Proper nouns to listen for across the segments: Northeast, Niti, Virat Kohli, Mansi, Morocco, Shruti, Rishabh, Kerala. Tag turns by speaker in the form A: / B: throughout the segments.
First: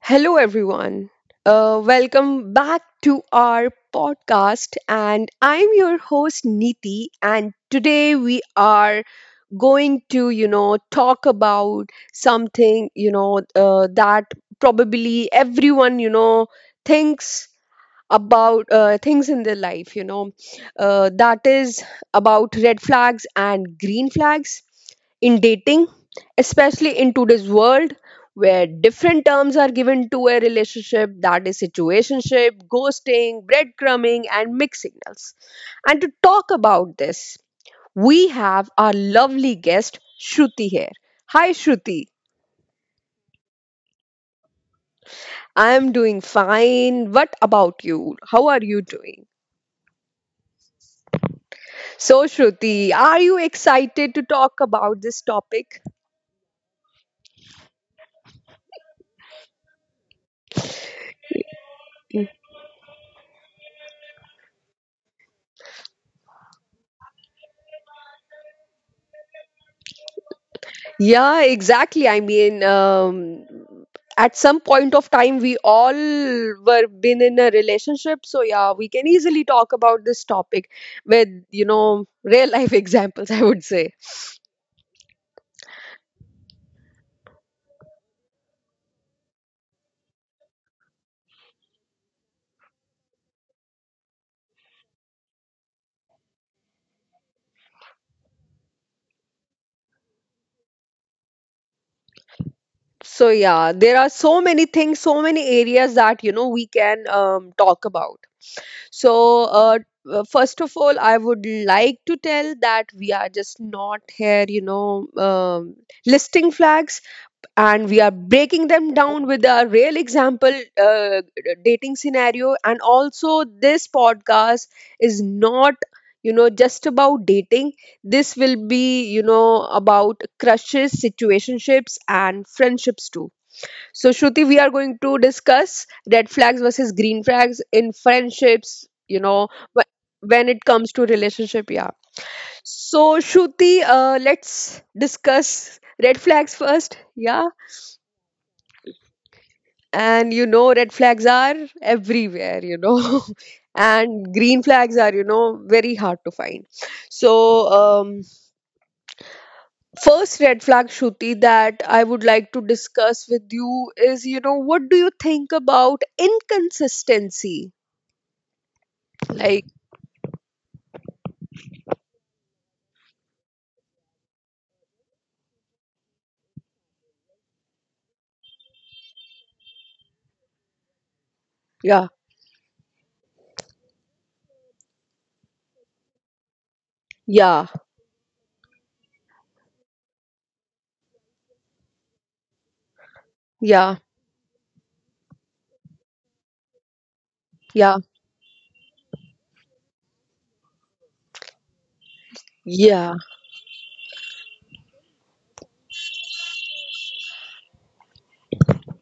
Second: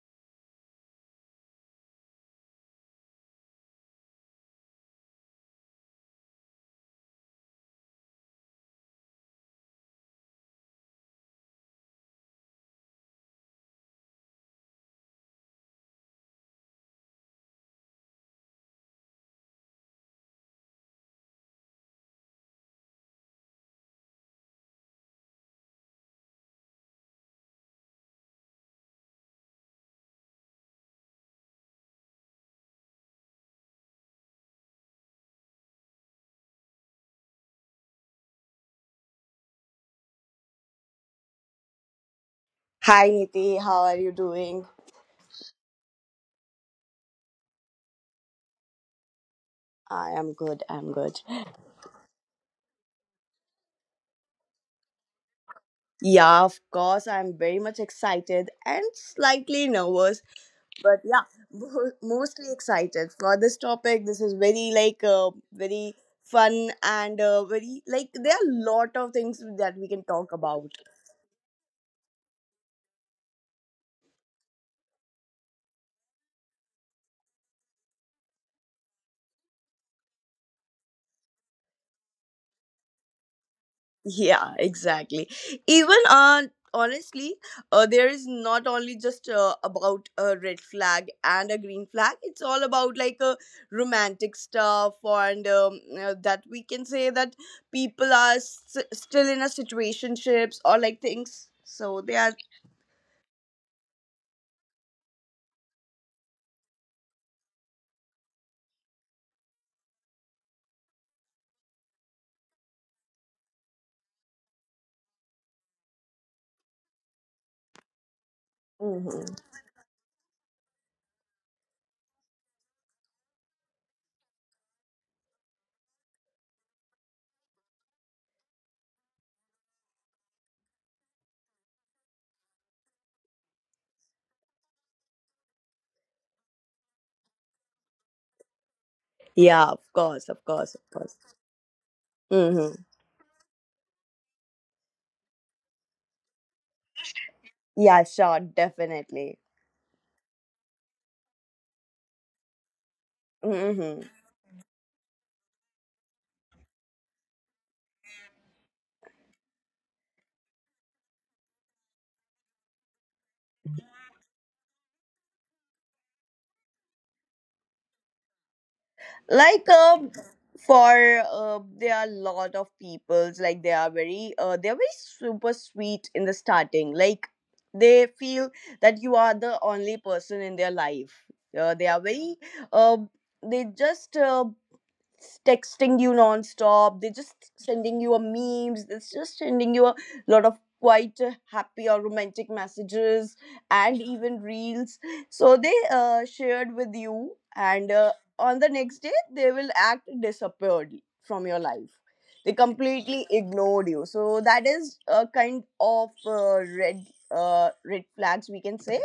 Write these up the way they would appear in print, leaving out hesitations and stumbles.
A: Hello, everyone. Welcome back to our podcast. And I'm your host, Niti. And today we are going to talk about something, that probably everyone thinks about things in their life, that is about red flags and green flags in dating, especially in today's world where different terms are given to a relationship, that is situationship, ghosting, breadcrumbing, and mixed signals. And to talk about this, we have our lovely guest Shruti here. Hi, Shruti.
B: Hi Niti, how are you doing?
A: I am doing fine. What about you? How are you doing?
B: I am good, I'm good.
A: So, Shruti, are you excited to talk about this topic?
B: Yeah, of course, I'm very much excited and slightly nervous, but yeah, mostly excited for this topic. This is very like very fun and very like there are a lot of things that we can talk about.
A: Yeah, exactly. I mean, at some point of time, we all were been in a relationship, so yeah, we can easily talk about this topic with real life examples, I would say.
B: Yeah, exactly. Even Honestly, there is not only just about a red flag and a green flag. It's all about like romantic stuff, and that we can say that people are still in a situationships or like things. So they are.
A: So yeah, there are so many things, so many areas that we can talk about. So first of all, I would like to tell that we are just not here, listing flags, and we are breaking them
B: Hmm
A: down with a real example uh, dating scenario. And also, this podcast is not just about dating. This will be about crushes, situationships, and friendships too. So Shruti, we are going to discuss red flags versus green flags in friendships
B: Yeah, of course,
A: wh-
B: of
A: when it
B: course, of
A: comes to
B: course.
A: relationship, yeah.
B: Hmm
A: So Shruti, let's discuss red flags first, yeah.
B: Yeah, sure, definitely.
A: And red flags are everywhere,
B: Hmm
A: and green flags are very hard to find. So first red flag, Shruti, that I would like to discuss with you is, what do you think about inconsistency?
B: like
A: Like,
B: for there are a lot of peoples like they are very they're very super sweet in the starting, like they feel that you are the only person in their life. They are
A: yeah,
B: very uh, they just texting you non-stop. They're just
A: yeah,
B: sending you a memes. They're just sending you a lot of quite happy or romantic messages
A: yeah,
B: and even reels, so they shared with you. And
A: yeah,
B: on the next day they will act disappeared from your life. They
A: yeah,
B: completely ignored you, so that is a kind of red flags, we can say.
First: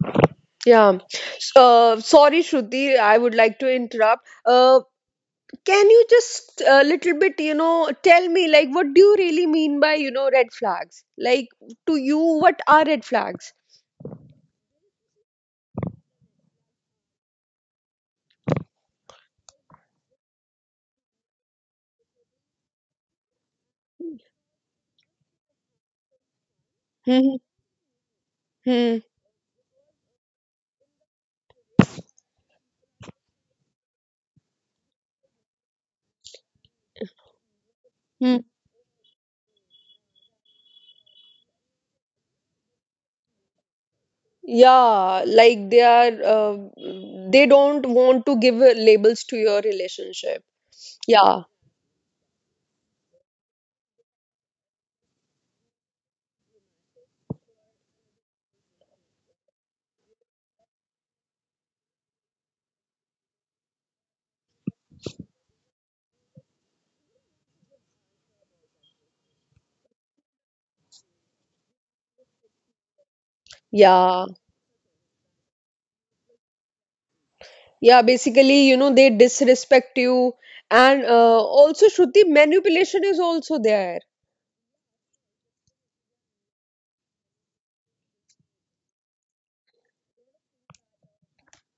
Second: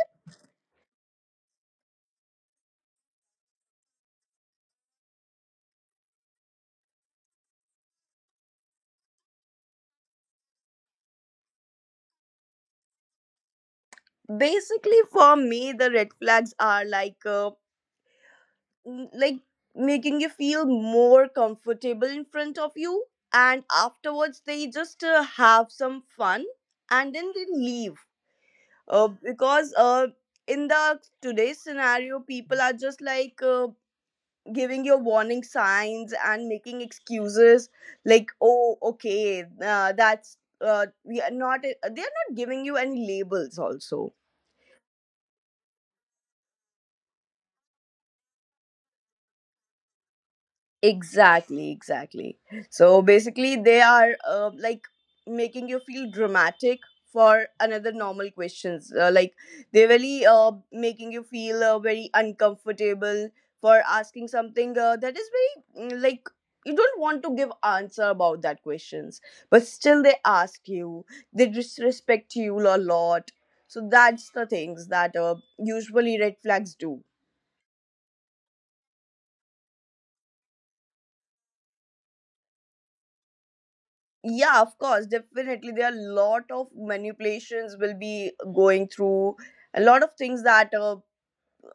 A: yeah. So, sorry, Shruti, I would like to interrupt. Can you just a little bit, tell me, like, what do you really mean by red flags? Like, to you, what are red flags?
B: Basically, for me the red flags are like like making you feel more comfortable in front of you, and afterwards they just have some fun, and then
A: Hmm.
B: they leave.
A: Hmm.
B: Because In the today's scenario, people are just like giving your warning signs and making excuses, like,
A: Hmm.
B: oh, okay, that's we are not, they're not giving you any labels also.
A: Yeah, like they don't want to give labels to your relationship. Yeah,
B: Exactly, exactly. So basically, they are like making you feel dramatic for another normal questions. Like, they really making you feel very uncomfortable for asking something that is very like, you don't want to give answer about that questions, but still they ask you. They disrespect you a lot. So
A: yeah,
B: that's the things that usually red flags do.
A: yeah. Basically, they disrespect you, and also, Shruti, manipulation is also there.
B: Yeah, of course, definitely. There are a lot of manipulations will be going through. A lot of things that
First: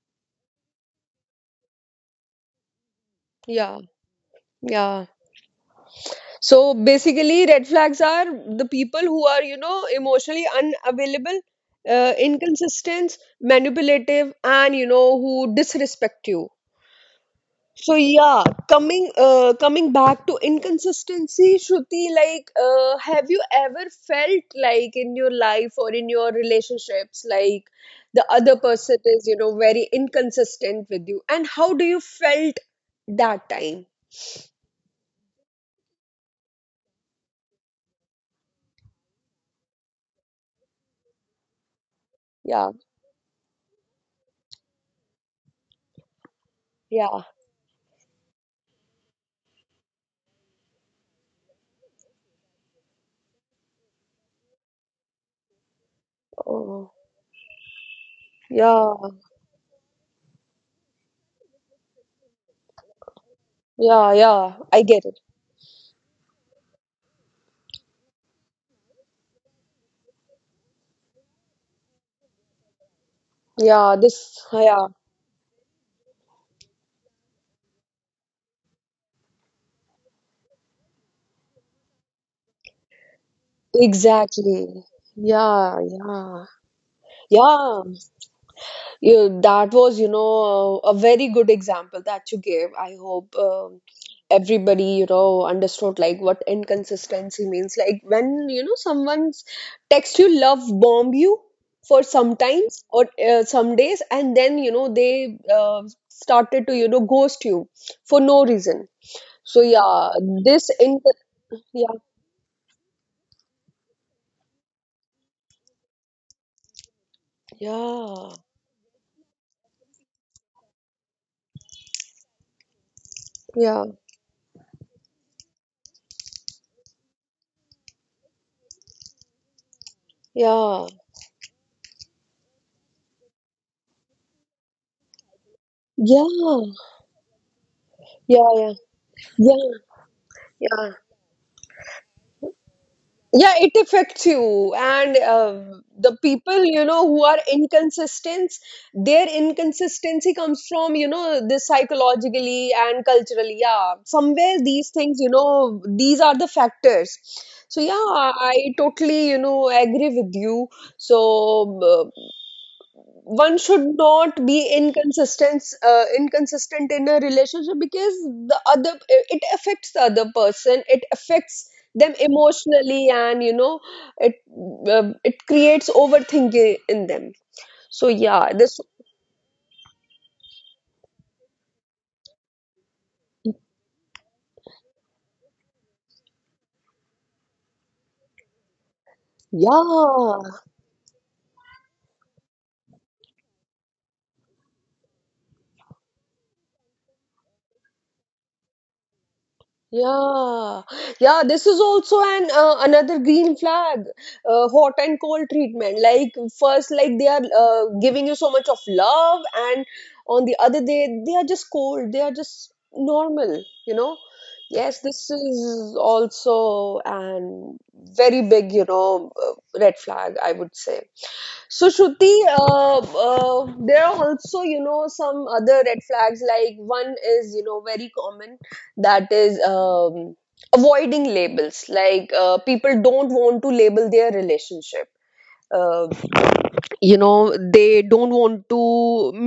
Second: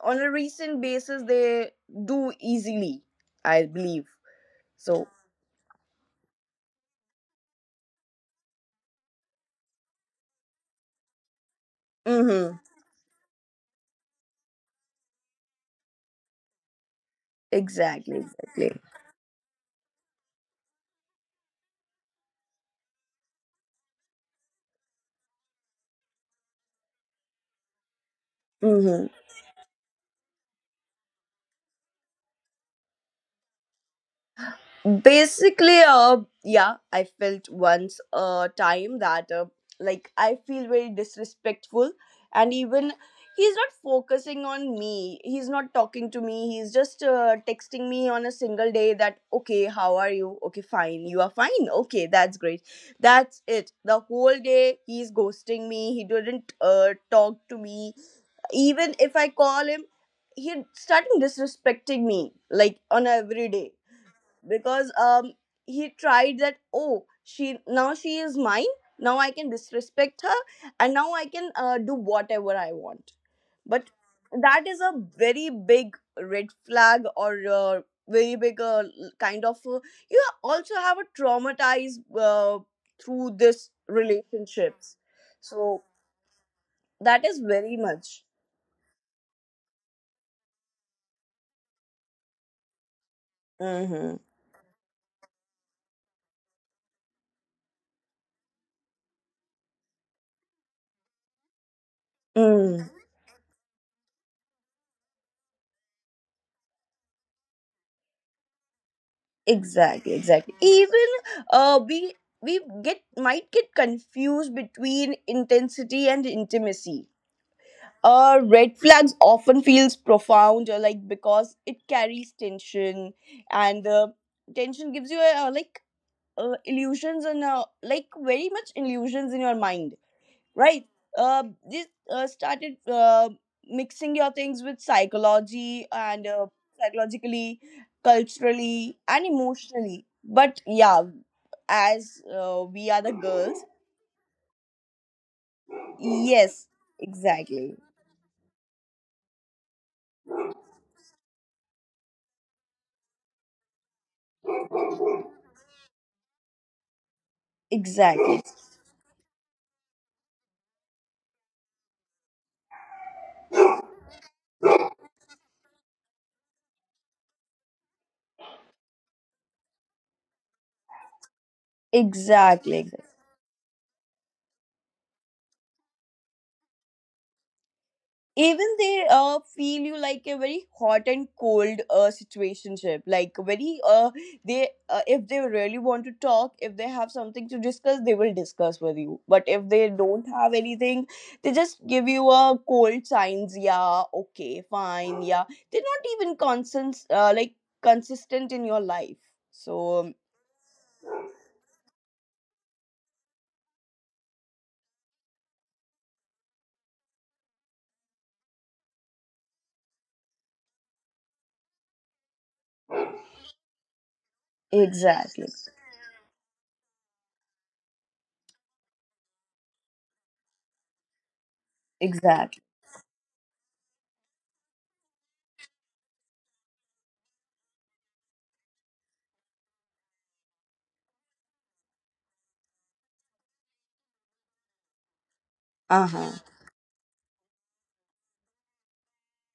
B: on a recent basis they do easily, I
A: Yeah,
B: believe.
A: yeah.
B: So,
A: So basically, red flags are the people who are emotionally unavailable,
B: mm-hmm,
A: inconsistent, manipulative, and who disrespect you. So
B: exactly,
A: yeah,
B: exactly.
A: coming back to inconsistency, Shruti, like, have you ever felt, like, in your life or in your relationships, like the other person
B: Mm-hmm.
A: is very inconsistent with you, and how do you felt that time?
B: basically yeah, I felt once a time that like I feel very disrespectful, and
A: Yeah,
B: even he's not focusing on me, he's not talking to me, he's just
A: yeah.
B: texting me on a single day that, okay, how are you, okay, fine, you are fine, okay, that's great, that's it. The whole day he's ghosting me, he didn't
A: Oh,
B: talk to me.
A: yeah.
B: Even if I call him, he starting disrespecting me, like on every day,
A: Yeah, yeah, I
B: because
A: get it.
B: he tried that, oh, she, now she is mine, now I can disrespect her, and now I can do whatever I want. But
A: Yeah,
B: that is
A: yeah,
B: a very big red flag, or very big kind of you also have a traumatized uh, through this
A: exactly.
B: relationships.
A: Yeah,
B: So
A: yeah,
B: that is very
A: yeah.
B: much.
A: That was a very good example that you gave. I hope
B: Mm-hmm.
A: everybody understood like what inconsistency means. Like, when someone's text you, love bomb you for sometimes
B: Mm.
A: or some days, and then they started to ghost you for no reason. So yeah,
B: Exactly, exactly.
A: this in
B: Even uh,
A: yeah.
B: we we get might get confused between intensity and intimacy.
A: Yeah,
B: Red flags often feels profound, like because it carries tension,
A: yeah,
B: and tension gives you like illusions and like very much illusions in your mind, right.
A: yeah,
B: uh, this started mixing your things with psychology
A: yeah,
B: and psychologically,
A: yeah, yeah,
B: culturally, and
A: yeah,
B: emotionally, but
A: yeah.
B: yeah, as we are the
A: Yeah,
B: girls.
A: it affects you. And the people
B: Yes,
A: who are
B: exactly,
A: inconsistent, their inconsistency comes from this psychologically and culturally. Yeah, somewhere these things. These are the factors. So yeah,
B: exactly,
A: I totally agree with you. So, one should not be inconsistent in a relationship, because the other it affects the other person, it affects them
B: exactly.
A: emotionally, and it it creates overthinking in them. So yeah,
B: Even
A: this
B: they feel you like a very hot and cold situationship, like very they if they really want to talk, if they have something to discuss they will discuss with you, but if they don't have
A: yeah.
B: anything they just give you a cold signs, yeah, okay, fine, yeah. They're not even constant, like consistent in your life. So
A: Yeah, yeah, this is also an another green flag, hot and cold treatment. Like, first, like they are giving you so much of love, and on the other day, they are just cold. They are just normal. Yes, this
B: exactly,
A: is also an very big, red flag, I would say. So, Shruti,
B: exactly.
A: there are also some other red flags. Like, one is very common, that is avoiding labels, like people don't want to label their relationship. uh,
B: Uh-huh.
A: they don't want to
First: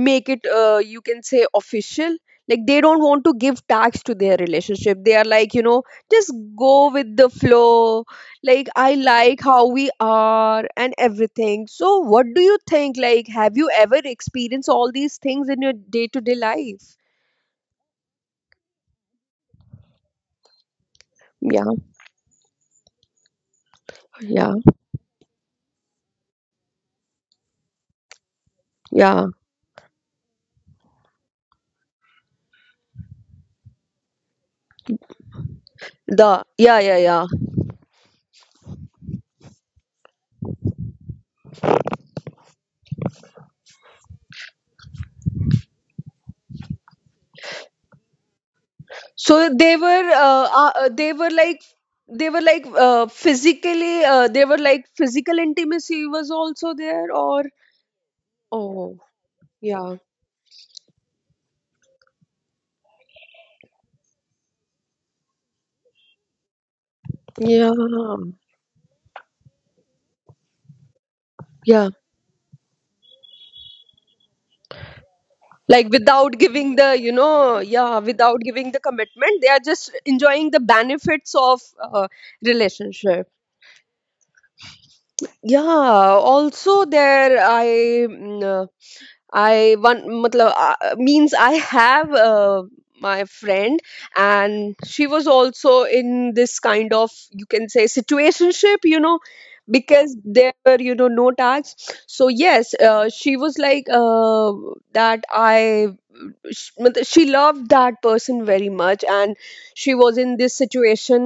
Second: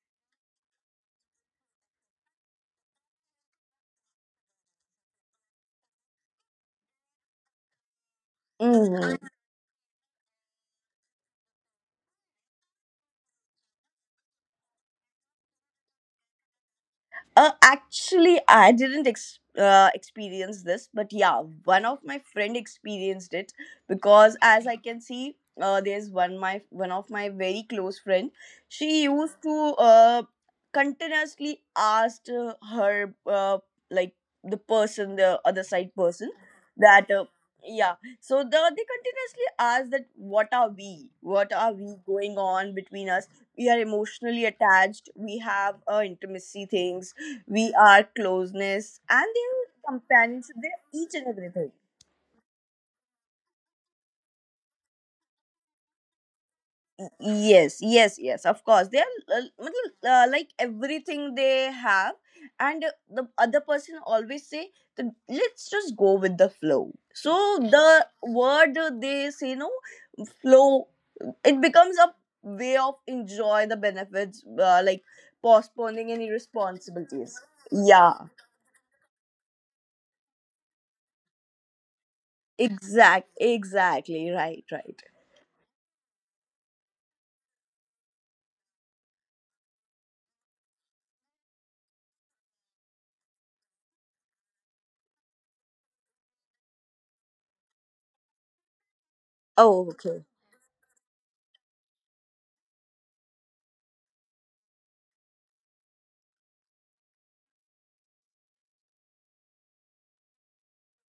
A: make it, you can say, official. Like, they don't want to give tags to their relationship. They are like, just go with the flow, like I
B: hmm
A: like how we are and everything. So what do you think, like, have you ever experienced all these things in your day to day life?
B: Actually, I didn't experience this, but yeah,
A: Yeah,
B: one of my friend experienced it. Because,
A: yeah,
B: as I can see, there's one my one of my very close friend. She
A: yeah,
B: used to uh, continuously asked her like the person, the other side person,
A: the yeah, yeah,
B: that
A: yeah.
B: yeah. So they continuously ask that, what are we? What are we going on between us? We are emotionally attached. We have intimacy things, we are closeness, and
A: So
B: their companions. So they're each and everything.
A: they were like physical intimacy was also there, or?
B: Yes, yes, yes, of course,
A: Oh,
B: they're
A: yeah,
B: matlab, like, everything they have. And the other person always say that let's just go with the flow. So
A: yeah,
B: the word they say, no, flow, it
A: yeah.
B: becomes a way of enjoy the benefits, like
A: Like,
B: postponing
A: without
B: any
A: giving the,
B: responsibilities.
A: yeah,
B: Yeah,
A: without giving the commitment, they are just enjoying the benefits of relationship.
B: exact, exactly, right, right.
A: Yeah, also there, I mm, I one, matlab, means I have my friend, and she was also in this kind of, you can say, situationship,
B: Oh,
A: because
B: okay.
A: there were, no tags. So yes, she was like, that I matlab, she loved that person very much, and she was in this situation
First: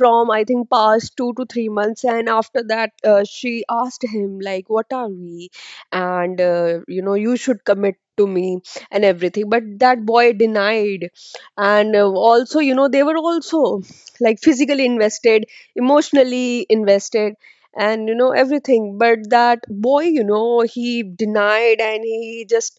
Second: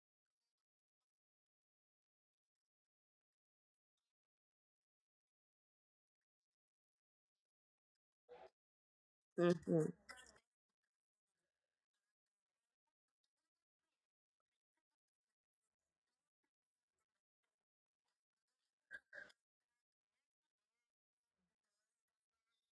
A: from, I think, past 2 to 3 months. And after that, she asked him, like, what are we? And you should commit to me and everything, but
B: hmm
A: that boy denied. And also, they were also, like, physically invested, emotionally invested, and everything, but that boy, he denied, and he just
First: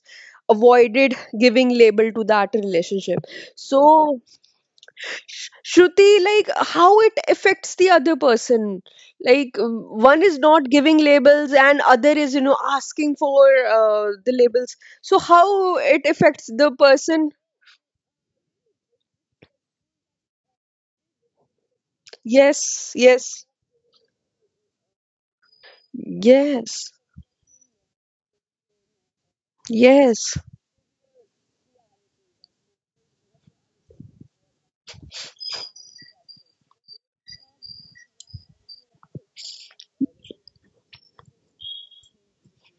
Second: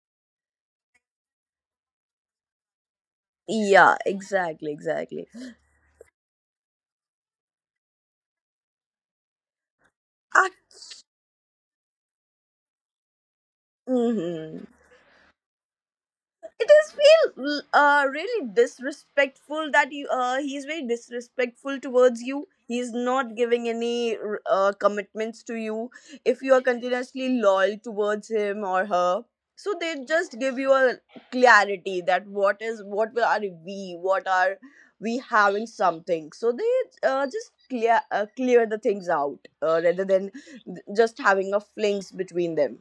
A: avoided giving label to that relationship.
B: Yeah,
A: So
B: exactly, exactly.
A: Shruti, like, how it affects the other person? Like, one is not giving
B: Act-.
A: labels, and other is asking for the
B: Hmm
A: labels. So how it affects
B: it
A: the
B: is
A: person?
B: feel really disrespectful, that you he's very disrespectful towards you,
A: Yes,
B: he's not
A: yes,
B: giving any commitments to you. If you are
A: yes,
B: continuously loyal towards him or her, so they
A: yes,
B: just give you a clarity that what is, what will, are we, what are we having something. So they just clear the things out, rather than just having a flings between them.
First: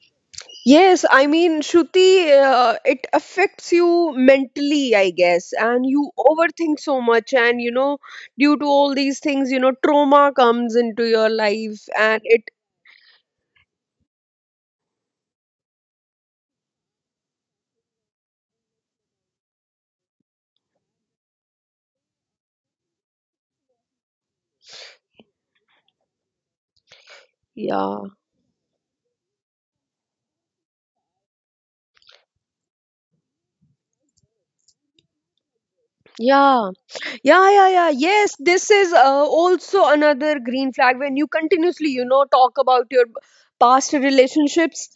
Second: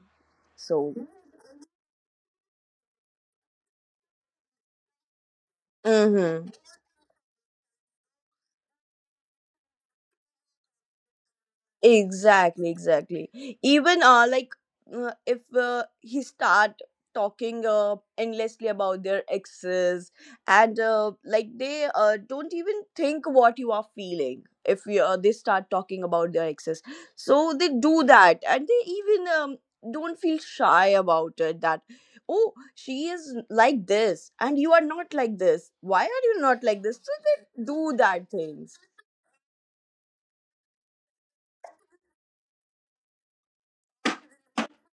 B: So
A: yes. I mean, Shruti, it affects you mentally, I guess, and you
B: mm-hmm.
A: overthink so much, and due to all these things trauma comes into your life.
B: Exactly, exactly. Even like if he start talking endlessly about their exes, and like they don't even think what you are feeling. If you, they start talking about their exes, so they
A: Yeah,
B: do that, and they even don't feel shy about it, that, oh, she is like this and you are not like this, why are you not
A: yeah.
B: like this, so
A: Yeah,
B: they
A: yeah, yeah.
B: do that
A: Yes, this
B: things.
A: is also another green flag, when you continuously talk about your past relationships.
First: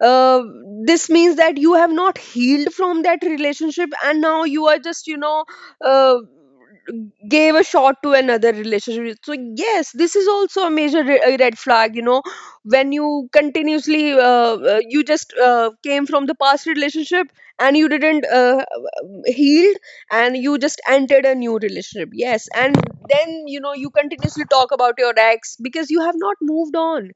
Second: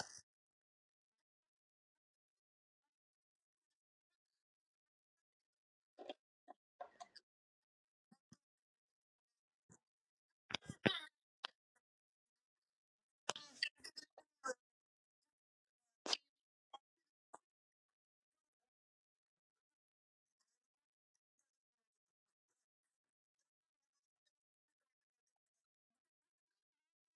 A: Uh, this means that you have not healed from that relationship, and now you are justuh, gave a shot to another relationship. So yes, this is also a major red flag, when you continuously, you just came from the past relationship, and you didn't heal, and you just entered a new relationship. Yes. And then, you continuously talk about your ex because you have not moved on.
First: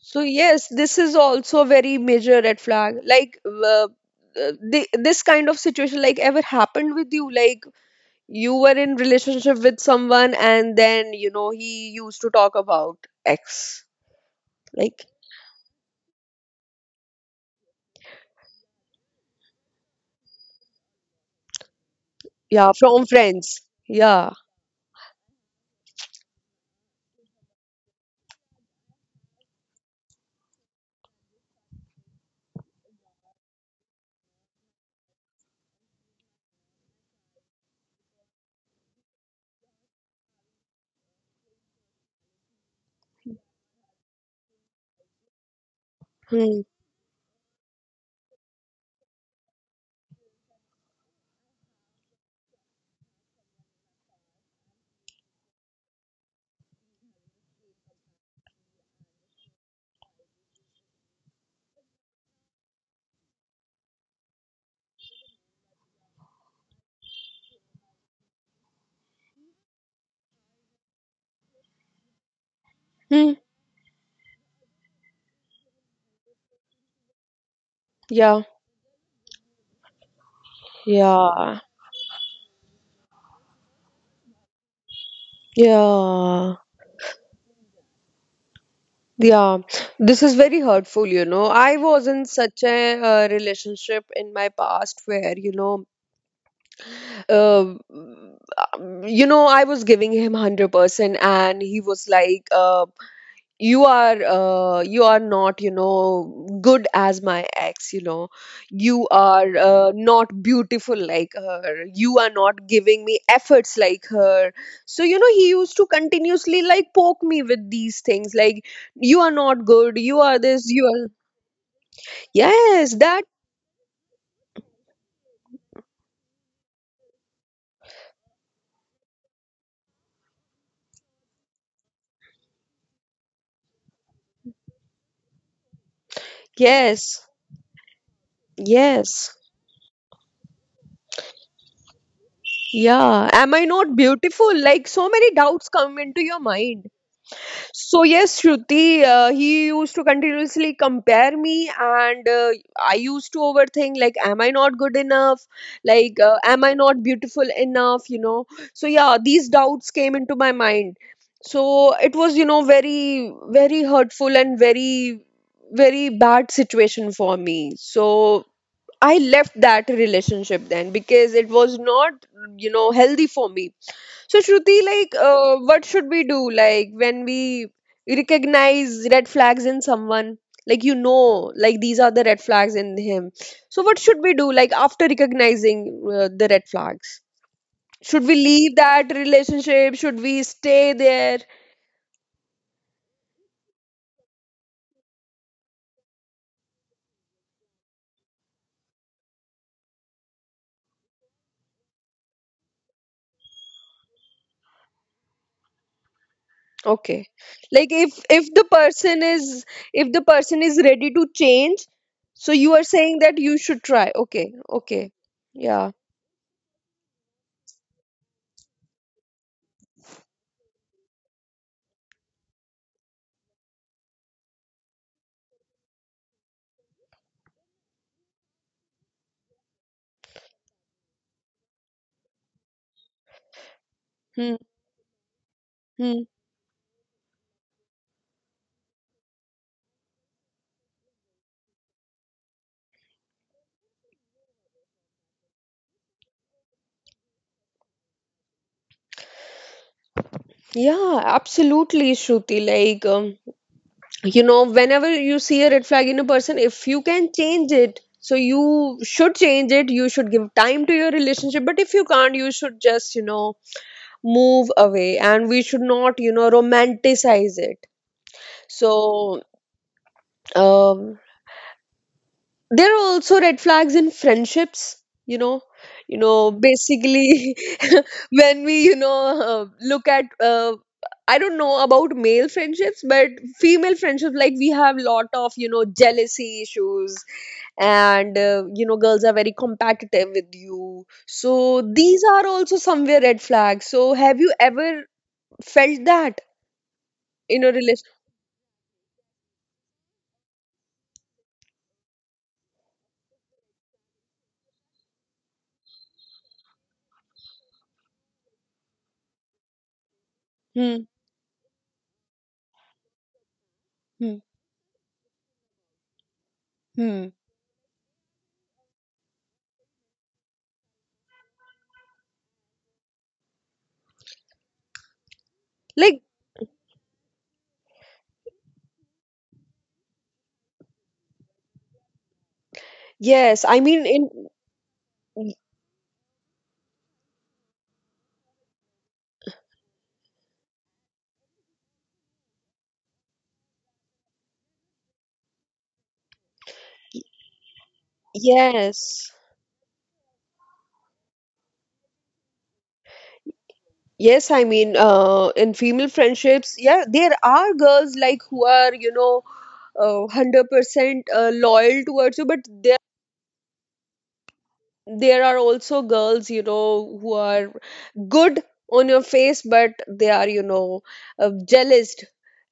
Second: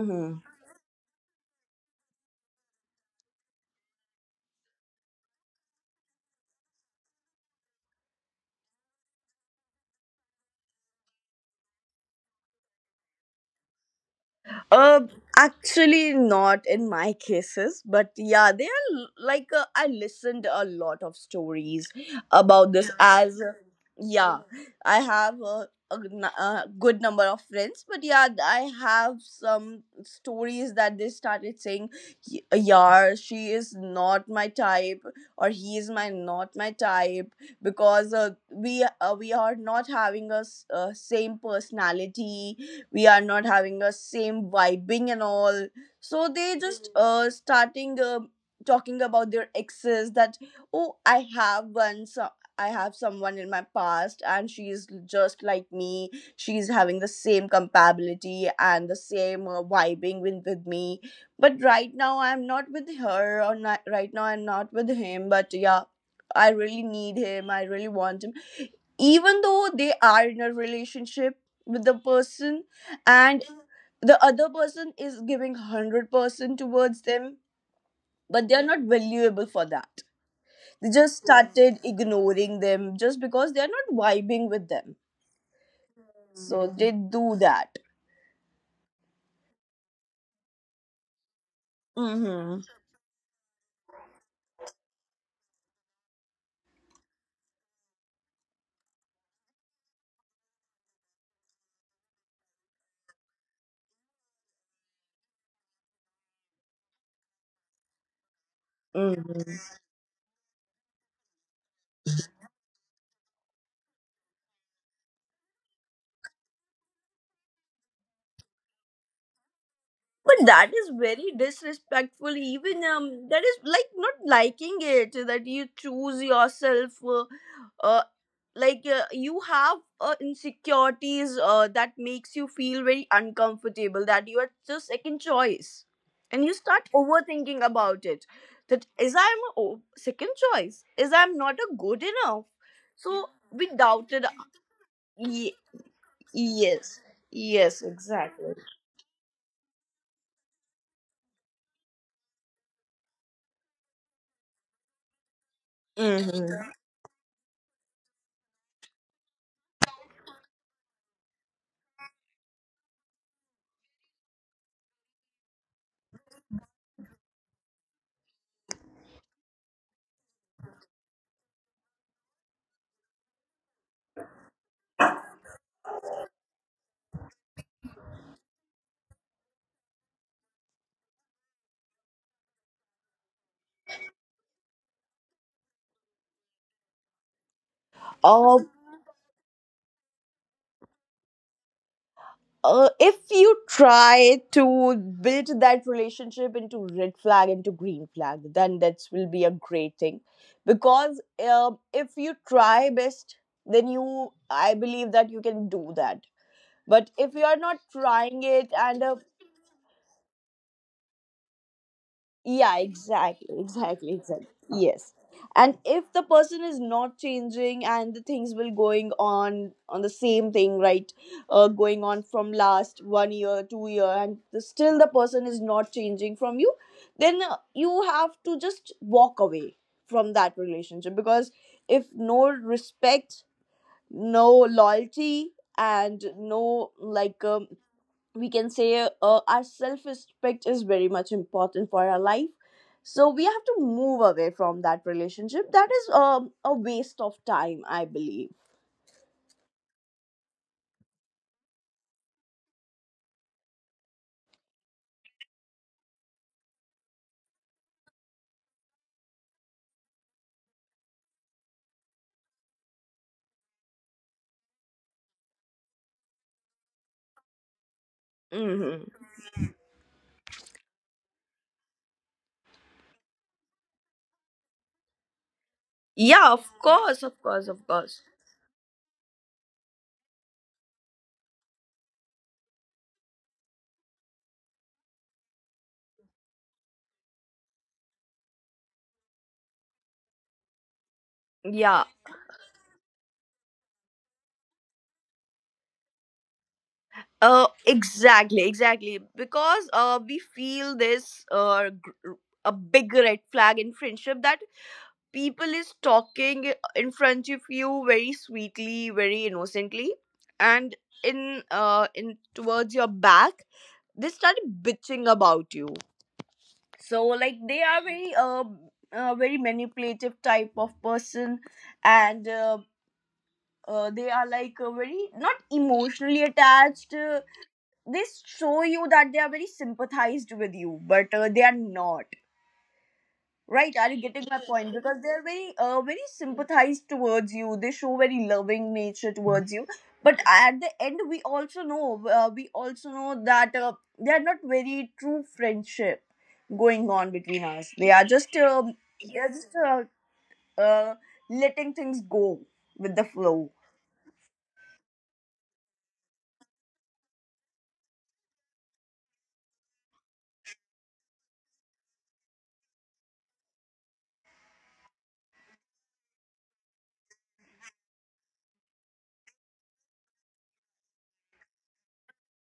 A: So yes, this is also a very major red flag. Like, this kind of situation, like, ever happened with you? Like, you were in relationship with someone, and then, he used to talk about ex,
B: Uh,
A: like.
B: actually, not in my cases, but yeah, they are like I listened a lot of stories
A: Yeah,
B: about this
A: from
B: as
A: friends, yeah.
B: yeah, I have a good number of friends, but yeah, I have some stories that they started saying, Yeah, she is not my type, or he is my not my type, because we are not having a same personality, we are not having a same vibing and all." So they
A: Hmm.
B: just, mhm, starting talking about their exes, that, oh, I have one, so I have someone in my past and she is just like me, she's having the same compatibility and the same vibing with me, but right now I'm not with her, or not, right now I'm not with him, but yeah, I really need him, I really want him. Even though they are in a relationship with the person,
A: Hmm.
B: and the other person is giving 100% towards them,
A: Yeah,
B: but they're not valuable for that. They just
A: yeah,
B: started ignoring them just because they're not vibing with them.
A: yeah.
B: So they do that.
A: Yeah, this is very hurtful. I was in
B: Mm-hmm.
A: such a relationship in my past, whereuh, I was giving him 100%, and he was like, you are not, good as my ex, you know you
B: Mm-hmm.
A: are not beautiful like her, you are not giving me efforts like her. So he used to continuously, like, poke me with these things, like, you are not good, you are
B: But
A: this,
B: that
A: you
B: is
A: are.
B: very disrespectful. Even
A: Yes, that,
B: that is like not liking it that you choose yourself. Uh, like you have insecurities that makes you feel very uncomfortable. That you are just second choice, and you start
A: yes,
B: overthinking about it. That is,
A: yes.
B: I'm a second choice. Is I'm not a good enough.
A: Yeah,
B: So
A: am I
B: we
A: not
B: doubted.
A: beautiful? Like, so many
B: Ye-
A: doubts come into your mind.
B: yes. Yes.
A: So
B: Exactly.
A: yes, Shruti, he used to continuously compare me, and I used to overthink, like, am I not good enough? Like, am I
B: hmm
A: not beautiful enough? So yeah, these doubts came into my mind. So it was very, very hurtful and very, very bad situation for me. So I left that relationship then, because it was not healthy for me. So Shruti, like, what should we do? Like, when we recognize red flags in someone, like, like, these are the red flags in him. So what should we do? Like, after recognizing the red flags, should we
B: Uh,
A: leave that relationship? Should we stay there?
B: if you try to build that relationship into red flag into green flag, then that will be a great thing. Because if you try best, then you, I believe, that you can do that. But
A: Okay,
B: if you are not
A: like, if
B: trying
A: if the
B: it, and
A: person is ready to change, so you
B: Yeah,
A: are saying that
B: exactly,
A: you should try.
B: exactly, exactly.
A: Okay, okay,
B: Yes. And
A: yeah.
B: if the person is not changing, and the things will going on the same thing, right? Going on from last 1 year, 2 year, and the, still the person is not changing from you, then you have to just walk away from that relationship. Because if no respect, no
A: Hmm.
B: loyalty, and
A: Hmm.
B: no like we can say our self respect is very much important for our life, so we have to move away from that relationship. That is a waste of time, I believe.
A: Yeah, absolutely, Shruti. Like, you know whenever you see a red flag in a person, if you can change it, so you should change it. You should give time to your relationship, but if you can't, you should just move away. And we should not romanticize it.
B: Hmm
A: So um there are also red flags in friendships, you know. You know
B: yeah, of course, of
A: basically,
B: course, of course.
A: when we look at I don't know about male friendships, but female friendships, like we have lot of, you know, jealousy issues. And you know, girls are very competitive with you, so
B: Yeah,
A: these are also somewhere red flags. So have you ever felt that in a relation?
B: exactly, exactly. Because we feel this a big red flag in friendship, that people is talking in front of you very sweetly, very innocently, and
A: Hmm.
B: in towards your back they start
A: Hmm.
B: bitching about you. So like,
A: Hmm.
B: they are very manipulative type of person. And they are like very not emotionally
A: Like,
B: attached. They show you that they are very sympathized with you, but they are not. Right, are you
A: yes,
B: getting
A: I
B: my
A: mean,
B: point?
A: in
B: Because they are very, very
A: y-
B: sympathized towards you. They show very loving nature towards you. But at the end, we also know that they are not very true friendship going on between us. They are just, they are just
A: yes.
B: uh, letting things go with the flow.
A: Yes, I mean, in female friendships, yeah, there are girls like who are you know 100% loyal towards you, but there are also girls, you know, who are good on your face, but they are you know jealous.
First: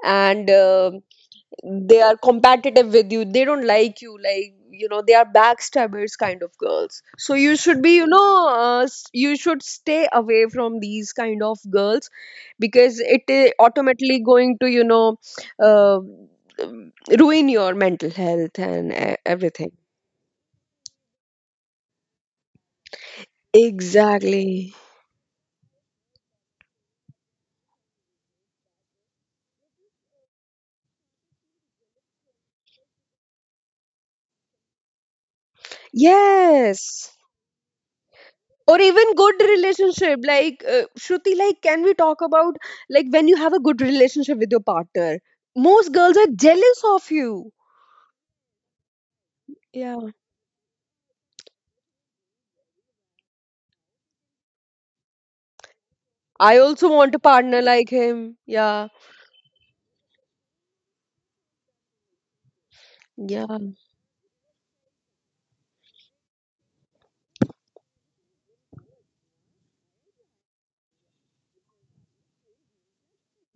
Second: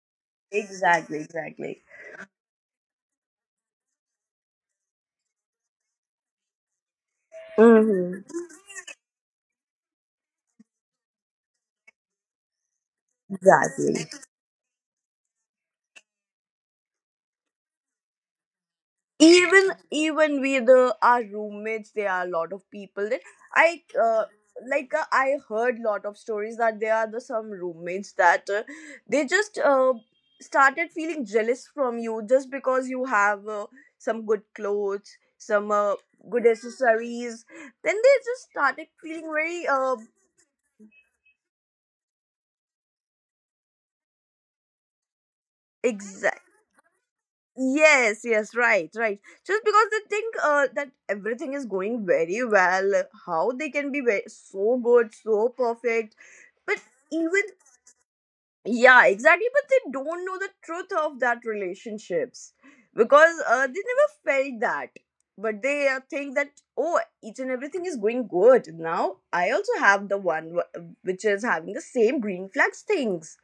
A: And
B: Exactly, exactly.
A: they are competitive with you, they don't like you, like, you know, they are backstabbers kind of girls, so you should be you
B: Mm-hmm.
A: know you should stay away from these kind of girls, because it is
B: Exactly.
A: automatically going to uh, ruin your mental health and everything.
B: Even with our roommates, there are a lot of people that i uh,
A: Exactly.
B: I heard lot of stories that there are the some roommates that they just started feeling jealous from you just because you have some good clothes, some good
A: Yes.
B: accessories, then they just
A: Or
B: started
A: even good
B: feeling very.
A: relationship. Like, Shruti, like, can we talk about, like, when you have a good relationship with your partner? Most girls are
B: uh,
A: jealous of you.
B: Yes, yes, right, right. Just because they
A: Yeah.
B: think that everything is going very well, how they can be very, so good, so perfect,
A: I also
B: but
A: want a
B: even,
A: partner like him. Yeah.
B: yeah, exactly. But they don't know the truth of that relationships because
A: Yeah.
B: they never felt that. But they think that, oh, each and everything is going good. Now I also have the one which is having the same green flags things,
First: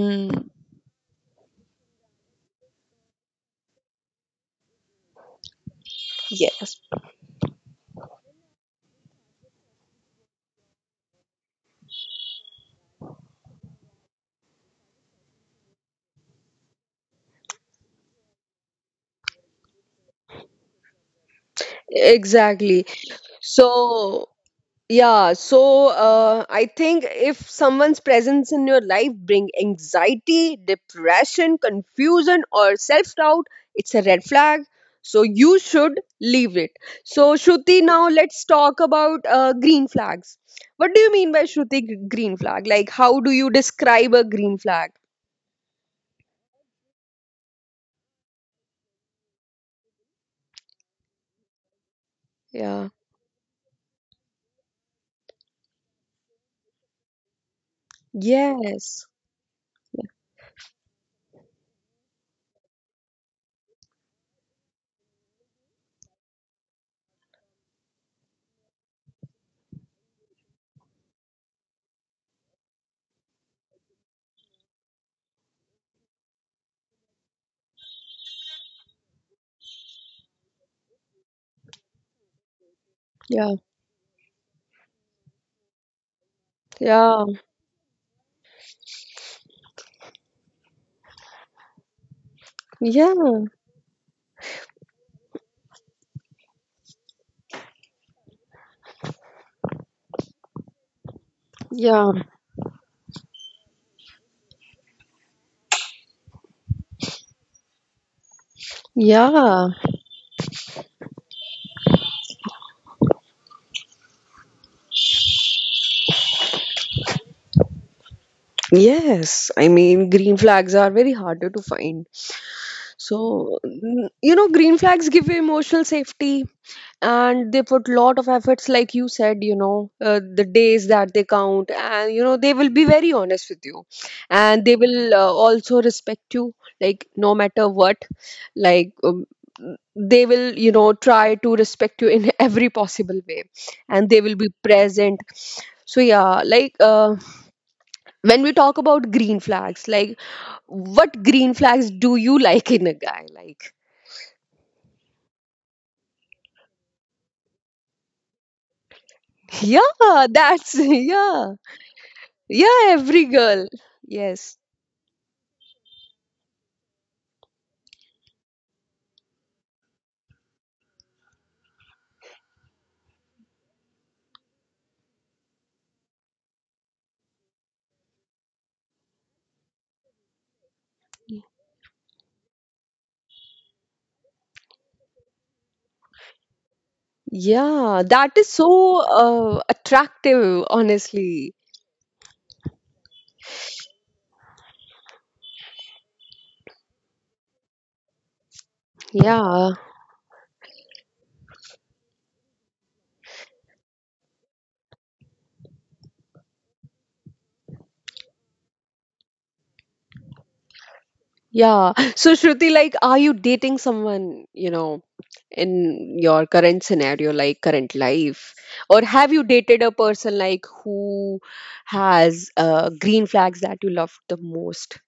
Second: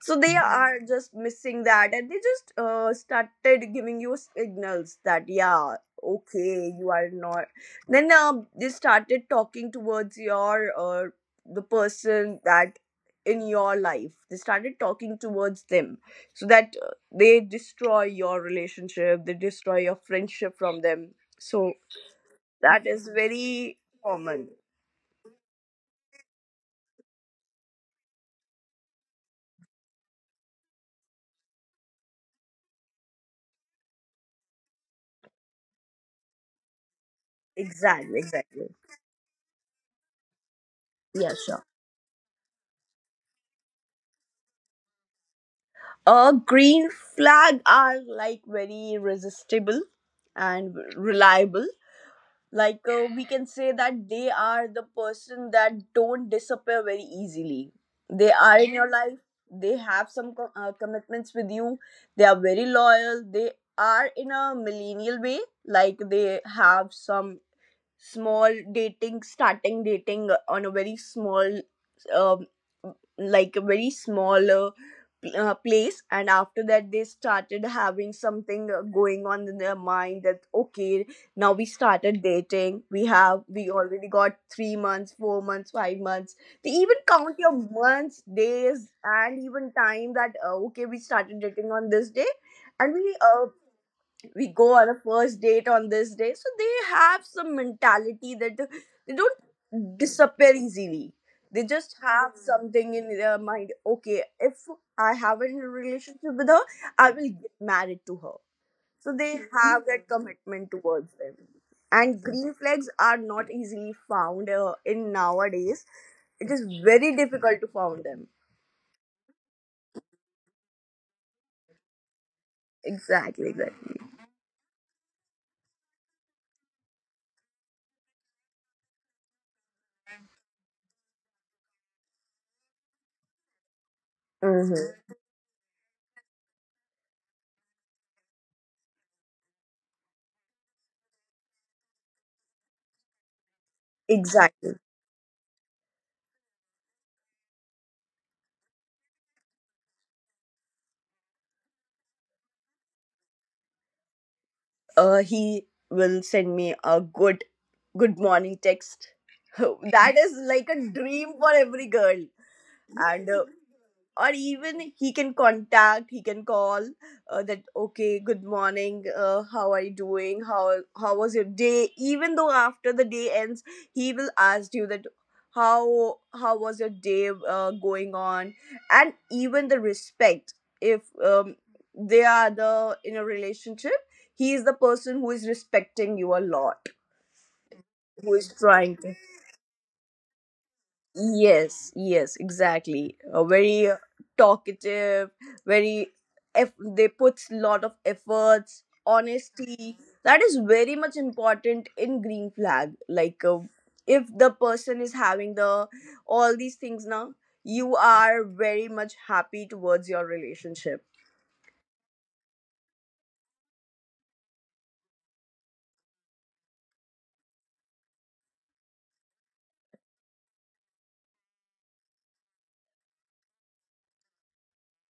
B: so they are just missing that and they just started giving you signals that, yeah, okay,
A: Yes.
B: you are not. Then they started talking towards your the person that in your life, they started talking towards them so that they destroy your relationship, they destroy your friendship from them. So
A: Exactly.
B: that is
A: So,
B: very common.
A: yeah, so I think if someone's presence in your life bring anxiety, depression, confusion, or self doubt, it's a red flag. So you should leave it. So Shruti, now
B: Exactly,
A: let's
B: exactly.
A: talk about green flags. What do you mean
B: Yeah,
A: by
B: sure.
A: Shruti green flag? Like, how do you describe a green flag?
B: A green flag are like very resistible and reliable. Like
A: Yeah.
B: we can say that they are the person that don't disappear very easily. They are in your
A: Yes.
B: life. They have some commitments with you. They are very loyal. They are in a millennial way. Like they have some small dating, starting dating on a very small, um, like a very small place, and after that they started having something going on in their mind that, okay, now we started dating, we have
A: Yeah.
B: we already got 3 months, 4 months, 5 months. They even
A: Yeah.
B: count your months, days, and even time that, okay, we started dating on this day, and
A: Yeah.
B: we go on a first date on this day. So they have some mentality that they don't disappear easily. They just
A: Yeah.
B: have something in their mind: okay, if I have a relationship with her, I will get married to her. So they
A: Yeah.
B: have that commitment towards them. And green flags are not easily found in nowadays. It is very difficult to find them.
A: Yes, I mean, green flags are very harder to find.
B: Exactly,
A: So,
B: exactly.
A: you know, green flags give you emotional safety, and they put lot of efforts, like you said, you know, the days that they count. And, you know, they will be very honest with you, and
B: Hmm.
A: they will also respect you, like, no matter what. Like, they will, you know, try to respect you in every possible way, and they will be
B: Exactly.
A: present. So, yeah, like, when we talk about green flags, like, what green flags do you like in a guy, like?
B: He will send me a good morning text
A: Yeah,
B: that is like
A: that's
B: a dream for
A: yeah.
B: every girl.
A: Yeah, every
B: And
A: girl.
B: or
A: Yes.
B: even he can contact, he can call, that, okay, good morning, how are you doing? How was your day? Even though after the day ends, he will ask you that, how was your day going on. And even the respect, if they are the in a relationship, he is the person who is respecting you a lot,
A: Yeah, that
B: who
A: is
B: is
A: so
B: trying to.
A: attractive, honestly.
B: Yes, yes, exactly. A very talkative, very, they put lot of efforts,
A: Yeah.
B: honesty. That is very much important in green flag. Like if the person is having the all these things now, you are very much happy towards your relationship.
A: Yeah. So Shruti, like, are you dating someone, you know, in your current scenario, like, current life, or have you dated a person like who has green flags that you love the most?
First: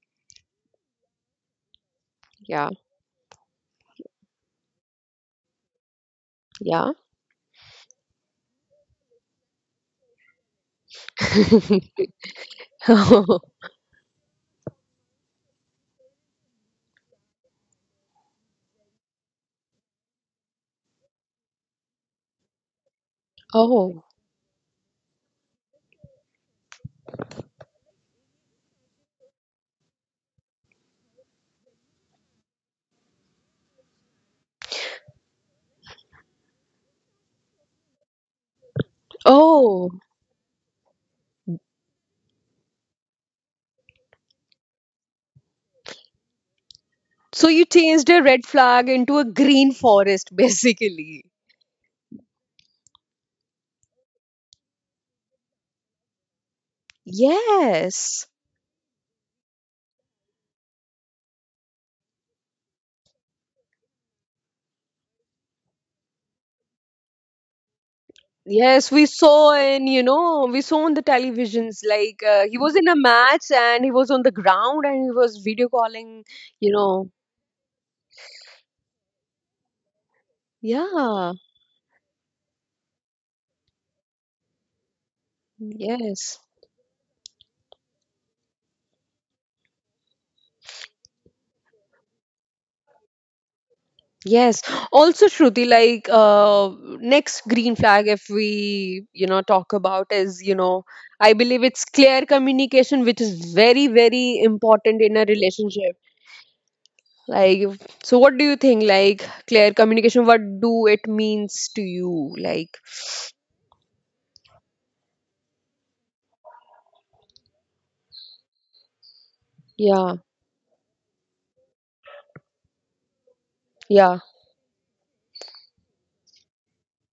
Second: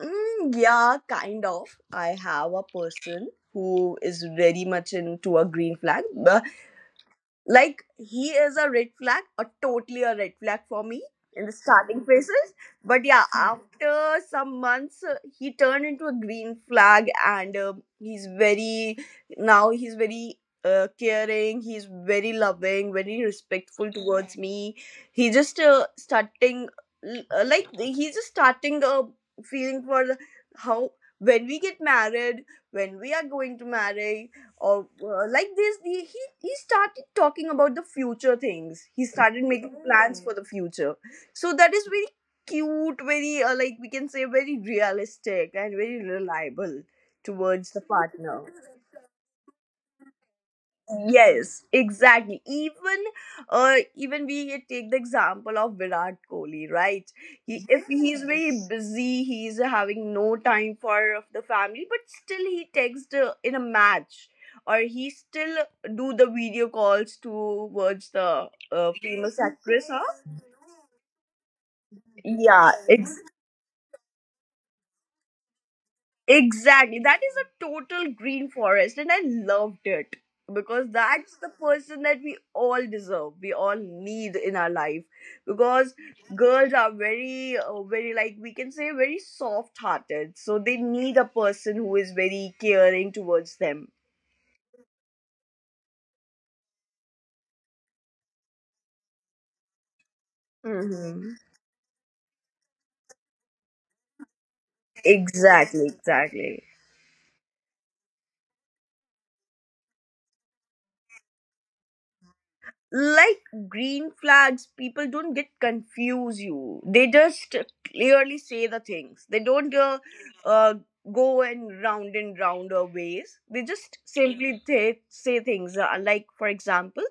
B: Mm, yeah, kind of. I have a
A: Yeah.
B: person who is very much into a green flag.
A: Yeah.
B: Like he is a red flag, a totally a red flag for me in the starting phases. But yeah,
A: Oh,
B: after some months, he turned into a green flag, and he's very now he's very caring. He's very loving, very respectful
A: oh,
B: towards me. He just starting like he's just starting a feeling for how when we get married, when we are going to marry, or like he started talking about the future things. He started making
A: oh.
B: plans for the future. So that is very cute, very like we can say very realistic and very reliable
A: So you
B: towards the
A: changed a
B: partner.
A: red flag into a green forest, basically.
B: Yes, exactly. Even we take the example of Virat Kohli, right? He, if
A: Yes.
B: he's very, yes, busy, he's having no time for the family, but still he texts in a match, or he still do the video calls towards the
A: Yes, we
B: famous
A: saw in,
B: actress.
A: you
B: Huh?
A: know, we saw on the televisions like he
B: Yeah,
A: was in a match and he was on the ground and he was video calling, you
B: exactly.
A: know.
B: That is a total green forest, and I loved it because
A: Yeah.
B: that's the person that we all deserve. We all need in our life because
A: Yes.
B: girls are very, very, like we can say very soft-hearted. So they need a person who is very caring towards them.
A: Yes. Also, Shruti, like, next green flag, if we you know talk about is, you know, I
B: Hmm.
A: believe it's clear communication, which is very very important in a
B: Exactly.
A: relationship.
B: Exactly.
A: Like, so what do you think? Like, clear communication, what do it means to you? Like,
B: Like green flags people don't get confuse you, they just clearly say the things. They don't
A: yeah,
B: uh, go and round of ways. They just
A: yeah.
B: simply say things, like for example,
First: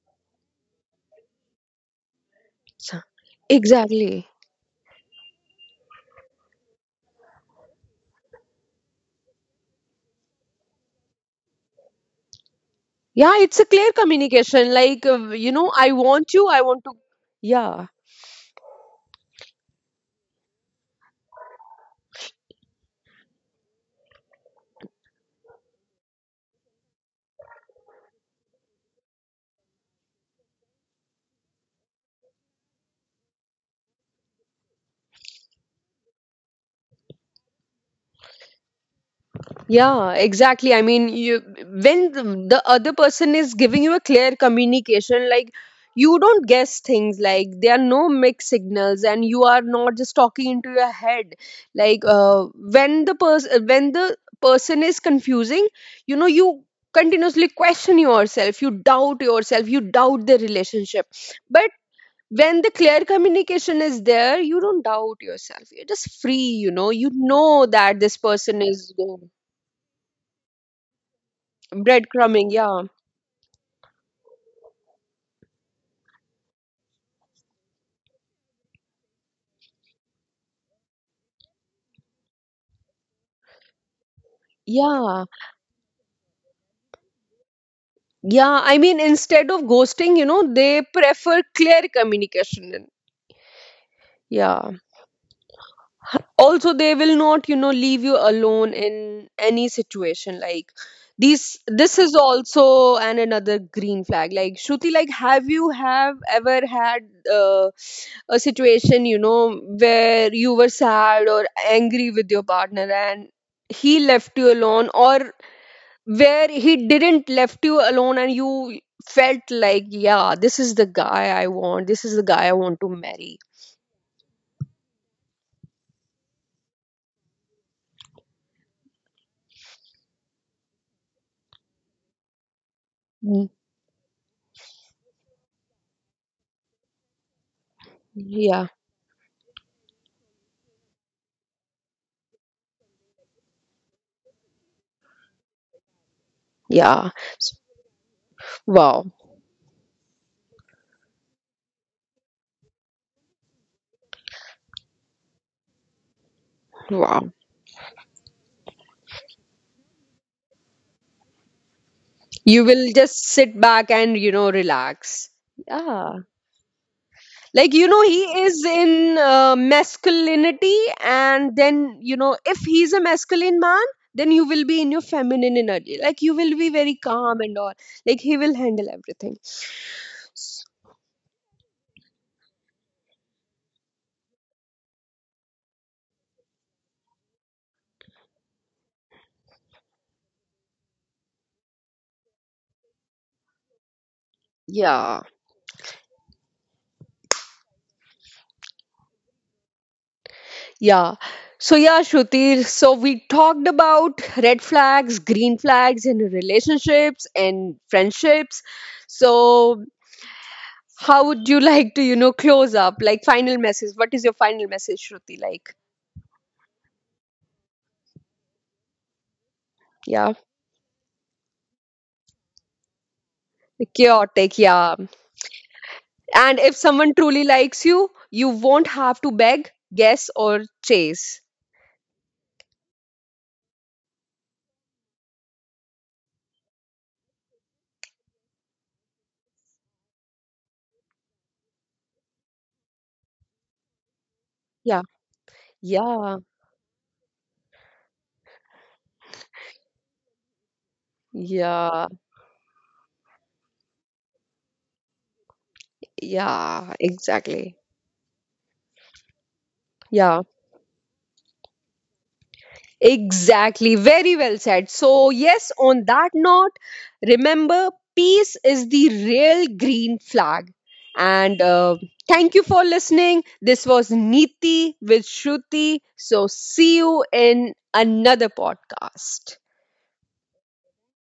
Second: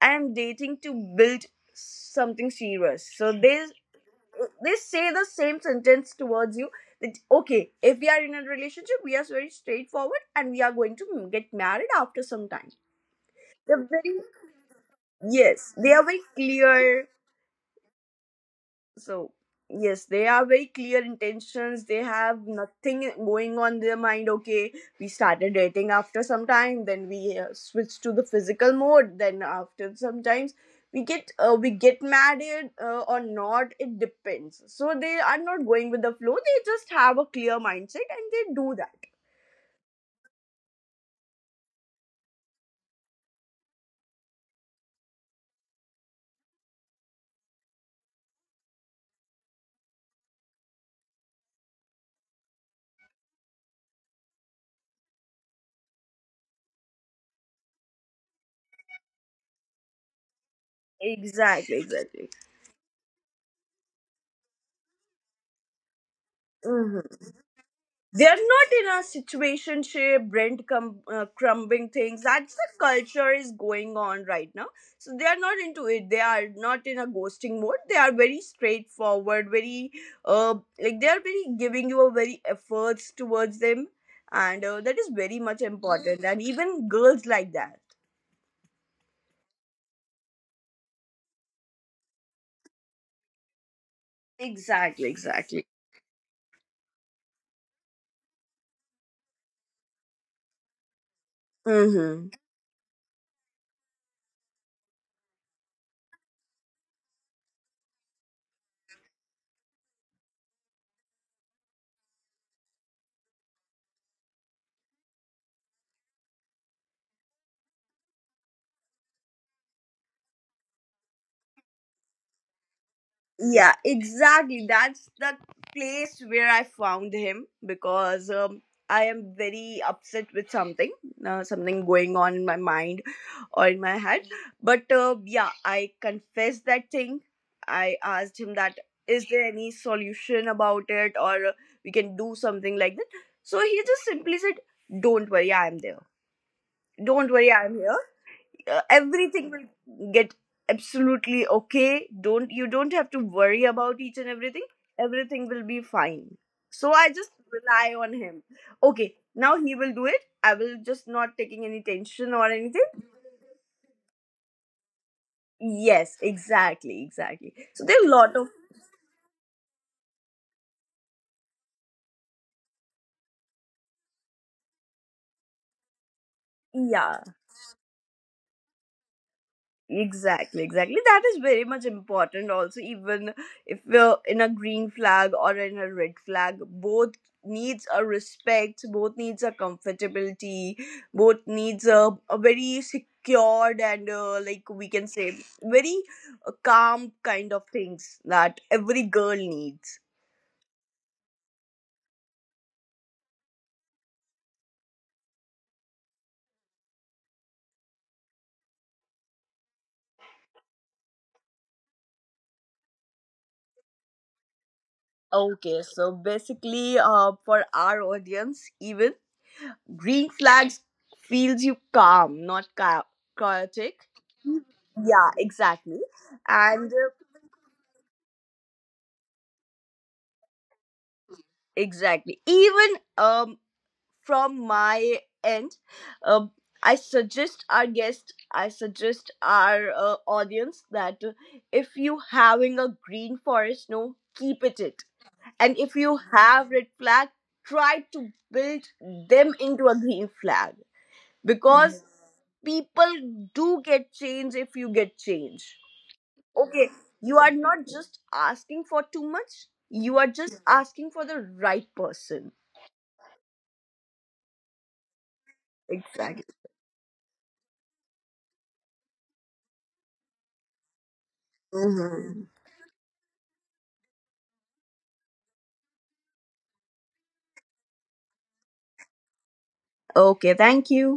B: I am dating to build something
A: So-
B: serious, so they
A: Exactly.
B: they say the same sentence towards you that, okay, if we are in a relationship, we are very straightforward, and we are going to get married after some time.
A: Yeah, it's a
B: They're
A: clear
B: very
A: communication. Like, you know,
B: Yes,
A: I
B: they are very
A: want you, I want to.
B: clear.
A: Yeah.
B: So, yes, they are very clear intentions. They have nothing going on their mind. Okay, we started dating, after some time, then we switch to the physical mode. Then after sometimes we get married or not. It depends. So they are not going with the flow. They just have a clear mindset and they do that.
A: Yeah, exactly. I mean, you, when the other person is giving you a clear communication, like, you don't guess things. Like, there are no mixed signals, and you are not just talking into your head. Like, when the person, is confusing, you know, you continuously question yourself, you doubt the relationship. But
B: Exactly. Exactly.
A: when the clear communication is there, you don't doubt yourself. You're just free. You know that this
B: They're
A: person
B: not
A: is
B: in
A: going.
B: a situationship, crumbing things.
A: Breadcrumbing,
B: That's the
A: yeah.
B: culture is going on right now. So they are not into it. They are not in a ghosting mode. They are very straightforward, very, uh, like they are very giving you a very efforts towards them, and that is very much
A: Yeah.
B: important. And even girls like that.
A: Yeah, I mean, instead of ghosting, you know, they prefer clear communication.
B: Exactly.
A: Yeah.
B: Exactly.
A: Also, they will not you know leave you alone in any situation, like,
B: Mm-hmm.
A: these, this is also and another green flag. Like, Shruti, like, have you have ever had uh, a situation, you know, where you were sad or angry with your partner and he left you alone, or where he didn't left you alone, and you felt like, yeah, this is the guy I want, this is the guy I want to
B: Yeah,
A: marry.
B: exactly. That's the place where I found him because I am very upset with something, something going on in my mind or in my
A: Mm,
B: head. But yeah, I confessed that thing. I asked him that,
A: yeah.
B: is there any solution about it, or we can do something like that. So he just simply said, "Don't worry, I am there. Don't
A: Yeah.
B: worry, I am here, everything
A: Wow.
B: will get absolutely okay. don't You don't have to worry about each and everything. Everything will be fine." So I just
A: Wow.
B: rely on him. Okay, now he will do it. I will just not taking any tension or
A: You
B: anything.
A: will just sit back and, you know, relax.
B: Yes,
A: Yeah.
B: exactly, exactly.
A: Like,
B: So
A: you
B: there
A: know,
B: are a
A: he
B: lot of,
A: is in masculinity, and then you know if he's a masculine man, then you will be in your feminine energy, like, you will be very
B: yeah.
A: calm and all. Like, he will handle everything.
B: Exactly, exactly. That is very much important also, even if we're in a green flag or in a red flag, both needs a respect, both needs a comfortability, both needs a very secured and, like we can
A: Yeah.
B: say very calm kind of things that every girl needs.
A: Yeah. So, yeah, Shruti, so we talked about red flags, green flags in relationships and friendships. So, how would you like to, you know, close up? Like, final message. What is your final message, Shruti? Like,
B: Okay, so basically, for our audience, even
A: yeah,
B: green flags feels you calm, not chaotic.
A: chaotic, yeah.
B: Yeah, exactly.
A: And if
B: And
A: someone truly likes you, you won't have to beg, guess, or chase.
B: exactly. Even from my end, um I suggest our guest, I suggest our audience that, if you having a green forest, no, keep it
A: Yeah.
B: it And if you
A: Yeah.
B: have red flag, try to build them into a green flag
A: Yeah.
B: because people do get change if you get change.
A: Yeah.
B: Okay, you are
A: Exactly.
B: not just asking for too much, you are
A: Yeah.
B: just asking for the right person.
A: Exactly. Very well said. So, yes, on that
B: Exactly.
A: note, remember peace is the real green flag. And thank you for listening. This was Niti with Shruti. So, see you in another podcast.
B: Okay, thank you.